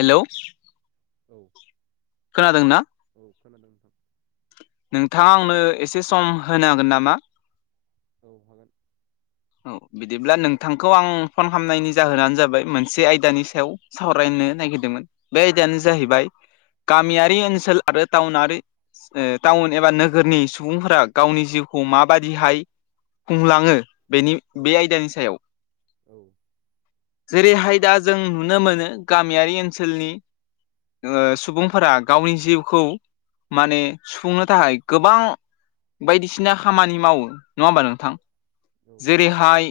Hello औ खोनादों ना औ खोनादों नोंथां नोंथाङा आंनो एसे सम होनोांगोन नामा औ हागोन। औ बिदिब्ला नोंथांखौ आं फन खालामनायनि जाहोनानो जाबाय मोनसे आयदानि सायाव सावरायनो नागिरदोंमोन बे आयदायानो औ जाहैबाय। गामियारि ओनसोल आरो टाउनारि ओ टाउन एबा नोगोरनि सुबुंफोरा गावनि जिउखौ माबादि हाय। खुंलाङोनि बेनि औ बे आयदानि सायाव। औ जेरै हाय दा जों नुनो मोनो गामियारि ओनसोलनि ओ सुबुंफोरा गावनि जिउखौ माने सुफुंनो थाखाय गोबां बायदिसिना खामानि मावो नङा होमबा नोंथां। औ रेहाय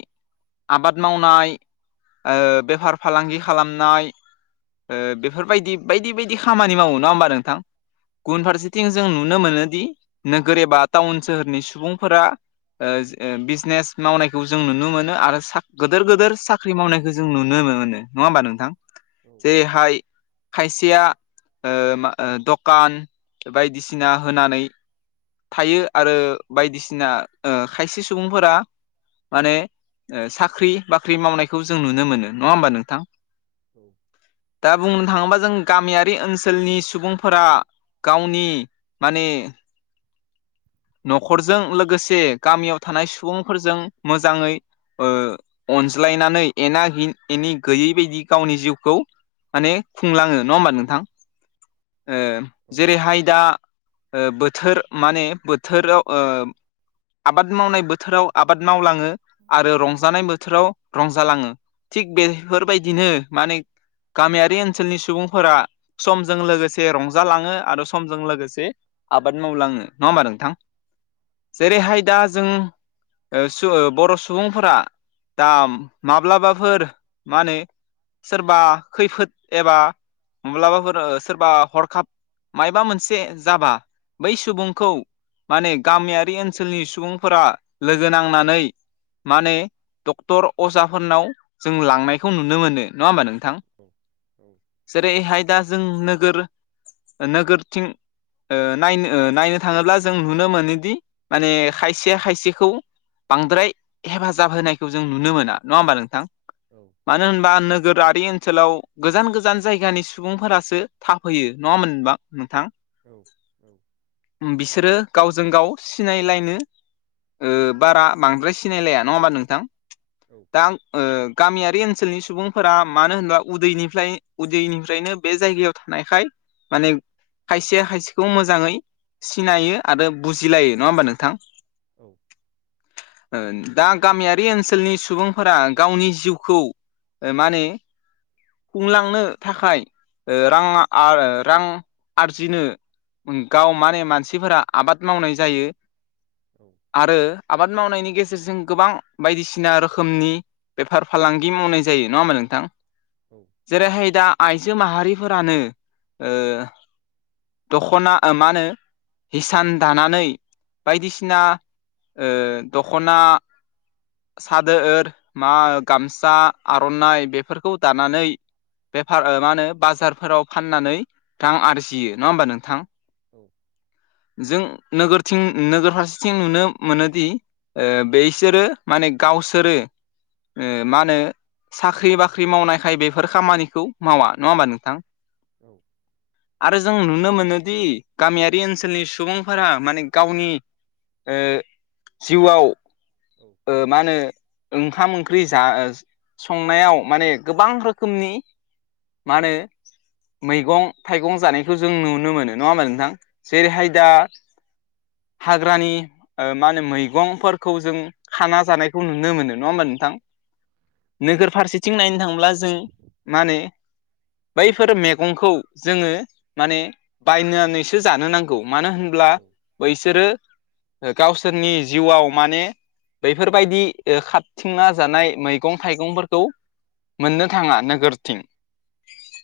आबाद मावनाय। ओ बेफार फालांगि खालामनाय। ओ बेफोरबायदि बायदि बायदि खामानि मावो नङा हबा नोंथां औ गुबुन फारसे थिं जों नुनो मोनो दि नोगोर एबा टाउन सोहोरनि सुबुंफोरा ओज ओ बिजनेस मावनायखौ जों नुनो मोनो आरो साब गोदोर गोदोर साख्रि मावनायखौ जों नुनो मोनो नङा होमबा नोंथां। औ जेरै हाय खायसेया ओ मा दखान। बायदिसिना होनानै थायो आरो बायदिसिना ओ खायसे सुबुंफोरा माने ओ साख्रि बाख्रि मावनायखौ जों नुनो मोनो नङा होमबा नोंथां। औ दा बुंनो थाङोबा जों गामियारि ओनसोलनि सुबुंफोरा गावनि माने न'खरजों लोगोसे गामियाव थानाय सुबुंफोरजों मोजाङै ओ अनज्लायनानै एना एनि गैयै बायदि गावनि जिउखौ माने खुंलाङो नङा होमबा नोंथां। ओ जेरै हाय दा ओ बोथोर माने बोथोराव ओ आबाद मावनाय बोथोराव आब बाद मावलाङो आरो रंजानाय बोथोराव रंजालाङो थिग बे फोरबायदिनो माने गामियारि ओनसोलनि सुबुंफोरा समजों लोगोसे रंजालाङो आरो समजों लोगोसे आबाद मावलाङो नङा होमबा नोंथां। जेरै हाय दा जों ओ सु बर' सुबुंफोरा दा माब्लाबाफोर मा होनो सोरबा खैफोद एबा माब्लाबाफोर सोरबा हरखाब ‌ मायबा मोनसे जाबा बै सुबुंखौ माने गामियार बि ओनसोलनि सुबुंफोरा लोगो नांनानै माने डक्टर अजाफोरनाव जों लांनायखौ नुनो मोनो नङा होमबा नों थां जेरै हाय दा जों नोगोर नोगोरथिं ओ नायनो नायनो थाङोब्ला जों नुनो मोनोदि माने खायसे खायसे खौ बांद्राय हेफाजाब होनायखौ जों नुनो मोना नङा होमबा नोंथां। औ मानो होनबा नोगोरारि ओनसोलाव गोजान गोजान जायगानि सुबुंफोरासो थाफैयो नङा होनबा मोनोनबा नोंथां औ औ बिसोरो गावजों गाव सिनायलायनो ओ‌ बारा बांद्राय सिनायलाया नङा होमबा नोंथां। औ दा ओ गामियारि ओनसोलनि सुबुंफोरा मानो होनोबाफ्राय उन्दैनिफ्राय उदैनिफ्रायनो बे जायगायाव थानायखाय माने खायसेया खायसेखौ मोजाङै सिनायो आरो बुजिलायो नङा होमबा नोंथां। औ दा गामियारि ओनसोलनि सुबुंफोरा गावनि जिउखौ मानिे खुंलांनो थाखाय रां रां आरजिनो गाव माने मानसिफोरा आबाद मावनाय जायो औ आरो आबाद मावनायनि गेजेरजों गोबां बायदिसिना रोखोमनि बेफार फालांगि मावनाय जायो नङा होमा नोंथां जेरैहाय दा आइजो माहारिफोरानो दख'ना मानो हिसान दानानै बायदिसिना बसिना दख'ना सादो मा गामसा आर'नाइ बेफोरखौ दानानै बेफार मा होनो बाजारफोराव फाननानै रां आरजियो नङा होमबा नोंथां औ जों नोगोरथिं नोगोर फारसेथिं नुनो मोनोदि बेसोरो माने गावसोरो मा होनो साख्रि बाख्रि मावनायखाय बेफोर खामानिखौ मावा नङा होमबा नोंथां औ आरो जों नुनो मोनोदि गामियारि ओनसोल ओनसोलनि सुबुंफोरा माने गावनि जिउआव औ मा होनो ओंखाम ओंख्रि जा संनायाव माने गोबां रोखोमनि मा होनो मैगं थाइगं जानायखौ जों नुनो मोनो नङाोम नोंथां जेरैहाय दा हाग्रानि मा होनो मैगंफोरखौ जों खाना जानायखौ नुनो मोनो नङा होमबा नोंथां नोगोर फारसेथिं नायनो थांब्ला जों मा होनो बैफोर मैगंखौ जोङो माने बायनानैसो जानो नांगौ मानो होनोब बैसोरो गावसोरनि जिउआव माने बैफोरबायदि खारथिंना जानाय मैगं थाइगंफोरखौ मोननो थाङा नोगोरथिं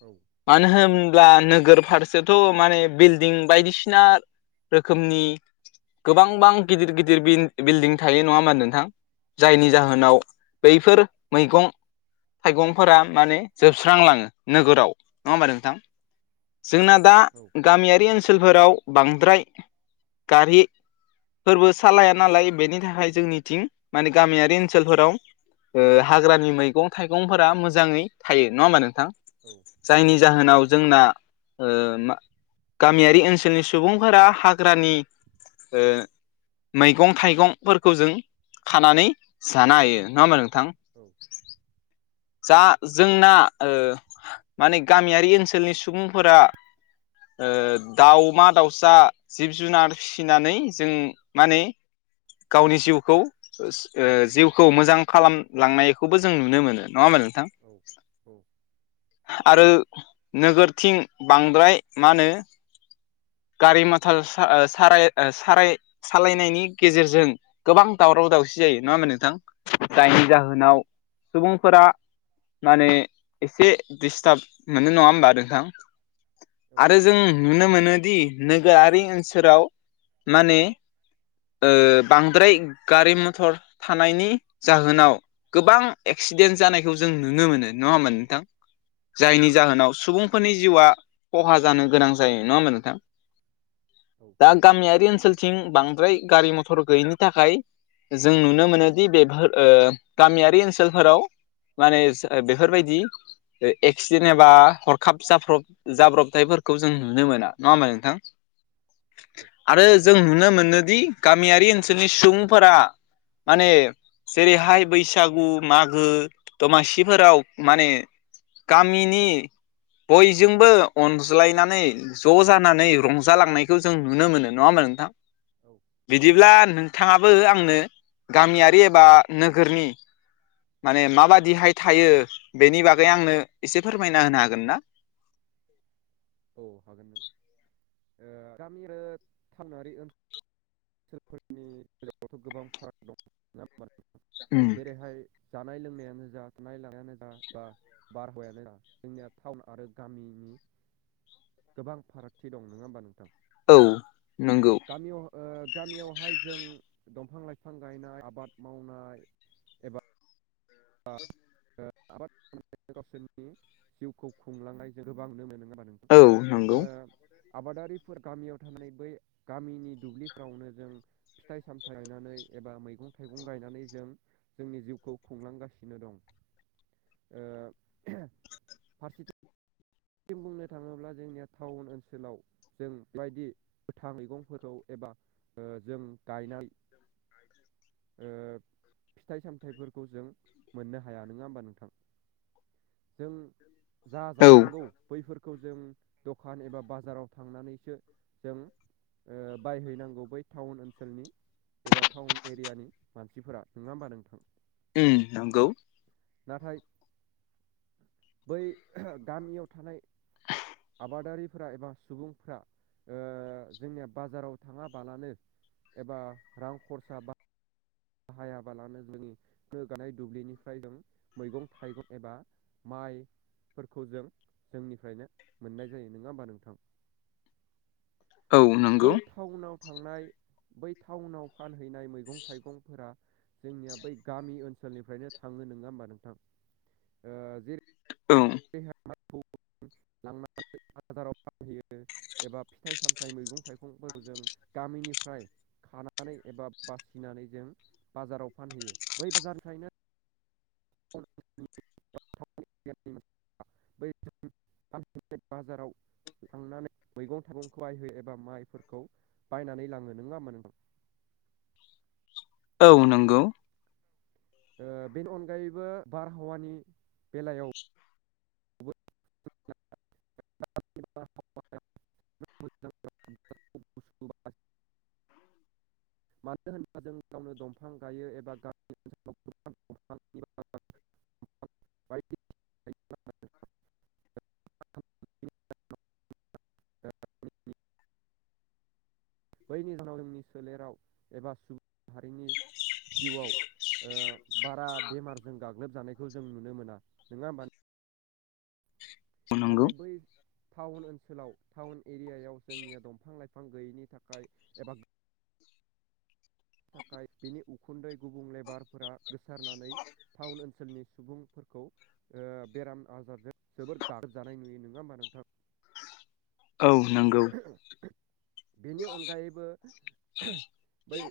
औ मानो होनब्ला नोगोर फारसेथ' माने बिलड दिं बायदिसिना रोखोमनि गोबांबां गिदिर गिदिर बिल्डिं थायो नङा होमा नोंथां जायनि जाहोनाव बैफोर मैगं थाइगंफोरा माने जोबस्रांलाङो नोगोराव नङा होमबा नोंथां जोंना दा औ गामियारि ओनसोलफोराव बांद्राय गारि फोरबो सालाया नालाय बेनि थाखाय जोंनिथिं माने गामियारि ओनसोलफोराव हाग्रानि मैगं थाइगंफोरा मोजाङै थायो नङा होमबा नोंथां औ जायनि जाहोनाव जोंना मा गामियारि ओनसोलनि सुबुंफोरा हाग्रानि मैगं थाइगंफोरखौ जों खानानै जानो हायो नङा होमबा नोंथां औ [inaudible] जा जोंना ओ माने गामियारि ओनसोलनि सुबुंफोरा ओ दाउमा दावसा जिब जुनार फिसिनानै जों माने गावनि जिउखौ जिउखौ मोजां खालामलांनायखौबो जों नुनो मोनो नङा होनबा नोंथां औ आरो नोगोरथिं बांद्राय मा होनो गारि मथर साराय साराय सालायनायनि गेजेरजों गोबां दावराव दावसि जायो नङा होनोमा नोंथां दायनि जाहोनाव नाव सुबुंफोरा माने एसे दिस्टार्ब मोनो नङा होमबा नोंथां आरो जों नुनो मोनोदि नोगोरारि ओनसोलाव माने ओ बांद्राय गारि मथर थानायनि जाहोनाव गोबां एक्सिडेन्ट जानायखौ जों नुनो मोनो नङा होनबा नोंथां जायनि जाहोनाव सुबुंफोरनि जिउआ खहा जानो गोनां जायो नङा होमबा नोंथां औ दा गामियारि ओनसोलथिं बांद्राय गारि मथर गैयिनि थाखाय जों नुनो मोनोदि बेफोर गामियारि ओनसोलफोराव माने बेफोरबायदि एक्सिडेन्ट एबा हरखाब जाब्रब जाब्रब थाइफोरखौ जों नुनो मोना नङा होनबा नोंथां आरो जों नुनो मोनोदि गामियारि ओनसोलनि सुबुंफोरा माने जेरैहाय बैसागु मागो दमासिफोराव माने गामिनि बयजोंबो अनज्लायनानै ज' जानानै रंजालांनायखौ जों नुनो मोनो नङा होनबा नोंथां औ बिदिब्ला नोंथाङाबो आंनो गामियारि एबा नोगोरनि माने माबादिहाय थायो बेनि बागै आंनो एसे फोरमायना होनो हागोन ना औ हागोन नोंथां गामि आरो थांनारि ओल ओनसोलफोरनि गेजेरावथ' गोबां फाराग दं उम जेरैहाय जानाय लोंनायानो जा थानाय लानायानो जा बा बारहावायानो जा जोंनिया टाउनानो जा गोबां फारागथि दं नङा होमबा नोंथां औ नंगौ गामियाव गामियावहाय जों दंफां लाइफां गायनाय आबाद मावनाय अ आ गावसोरनि जिउखौ खुंलांनाय ज' गोबां ननो मोन नङ हाबा औ नंगौ नोंथां आबादारिफोर गामियाव थानाय बै गामिनि दुब्लिफ्रावनो जों फिथाइ सामथायाइ गनानै एबा मैगं थाइगं गायनानै जों जोंनि जिउखौ खुंलांगासिनो द फारसे जों बुंनो थाङोब्ला जोंनिया टाउन ओनसोलाव जों बेबायदि गोथां मैगंफोरखौ एबा जों गायनाय फिथाइ सामथायाइफोरखौ जों मोननो हाया नंङा होमबा नोंथां। जों जा औ जानांगौ बैफोरखौ खौ जों दखान एबा बाजाराव थांनानैसो जों ओ बायहैनांगौ बै टाउन ओनसोलनि एबा टाउन एरियानि मानसिफोरा नङा होमबा नोंथां उम नंगौ नाथाय बै गामियाव थानाय आबादारिफ्रा एबा सुबुंफ्रा ओ जोंनिया बाजाराव थाङाबालानो एबा रां खरसा बा बाहायाबालानो जोंनि गोगानाय दुब्लिनिफ्राय जों मैगं थाइगं एबा माइफोरखौ जों जोंनिफ्रायनो मोननाय जायो ननोङा होमबा नोंथां? औ नंगौ। बै टाउनाव थांनाय बै टाउनाव फानहैनाय मैगं थाइगं जोंनिया बै गामि ओनसोलनिफ्रायनो थाङो नंङा होनबा नोंथां ओ जेरै औ देहा लांनानै बाजाराव फानहैयो एबा फिथाइ सामथाइ मैगं थाइगंफोरखौ जों गामिनिफ्राय खानानै एबा बासिनानै जों बाजाराव फानहोययो बै बाजारनिखायनो बाजाराव थांनानै मैगं थाइगंखौ आइ हो एबा माइफोरखौ बायनानै लांङो नंङा होनबा नोंथां। औ नंगौ। ओ बेनि अनगायैबो बारहावानि बेलायाव बारहावा मानो होनबा जों गावनो दंफां गायो एबा गा बायदि बायदि रोखोमनि बैनि जाहोनाव जोंनि सोलेराव एबा सुबुं माहारिनि जिउआव बारा बेमारजों गाग्लोबजानायखौ जों नुनो मोना नंङा होमबा नोंथां। नंगौ नाथाय औ बै टाउन ओनसोलाव टाउन एरियायाव जोंनिया दंफां लाइफां गैयिनि थाखाय एबा थाखाय बिनि उखुन्दै गुबुंले बारफोरा गोसारनानै टाउन ओनसोलनि सुबुंफोरखौ ओ बेराम आजारजों जोबोर गाग्लोबजानाय नुयो नंङा होमबा नोंथां। नंगौ औ नंगौ बेनि अनगायैबो बै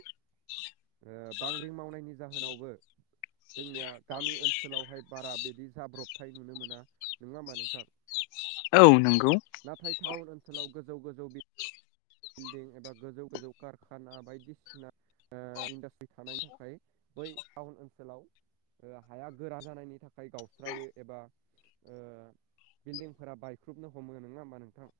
ओ बांग्रि मावनायनि जाहोनावबो जोंनिया गामि ओनसो लावहाय बारा बिदि जाब्रबथाय नुनो मोना नंङा होमबा नोंथां। औ नंगौ। नाथाय टाउन ओनसोलाव गोजौ गोजौ बिल्डिं एबा गोजौ गोजौ कारखाना बायदिसिना इन्डास्ट्रि थानायनि थाखाय बै टाउन ओनसोलाव हाया गोरा जानायनि थाखाय गावस्रायो एबा ओ बिल्डिंफोरा बायख्रुबनो हमो नंङा होमबा नोंथां।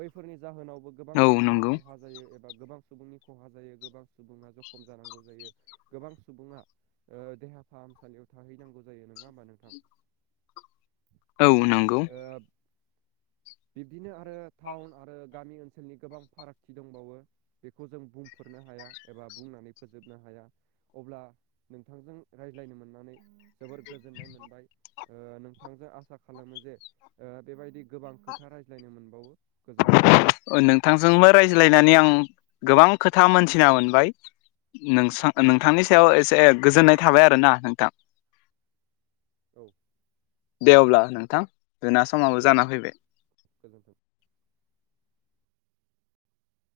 बैफोरनि जाहोनावबो गोबां औ नंगौ औ सुबुंङा खहा जायो एबा गोबां सुबुंनि खहा जायो गोबां सुबुंङा जख'म जानांगौ जायो गोबां सुबुंङा ओ देहा फाहामसालियाव थाहैनांगौ जायो नङा होमबा नोंथां? औ नंगौ। ओ बिब्दिनो आरो टाउन आरो गामि ओन सोलनि गोबां फारागथि दंबावो बेखौ जों बुंफोरनो हाया एबा बुंनानै फोजोबनो हाया। अब्ला नोंथांजों रायज्लायनो मोननानै जोबोर गोजोननाय मोनबाय ओ नोंथांजों आसा खालामो जे ओ बेबायदि गोबां खोथा रायज्लायनो मोनबावो गोजोन्थों। नोंथांजोंबो रायज्लायनानै आं गोबां खोथा मोनथिना मोनबाय नोंसा नोंथांनि सायाव एसे नोंथांनि सायाव गोजोननाय थाबाय एसे आरोना नोंथां। औ दे अब्ला नोंथां जोंना समाबो जाना फैबाय। गोजोन्थों।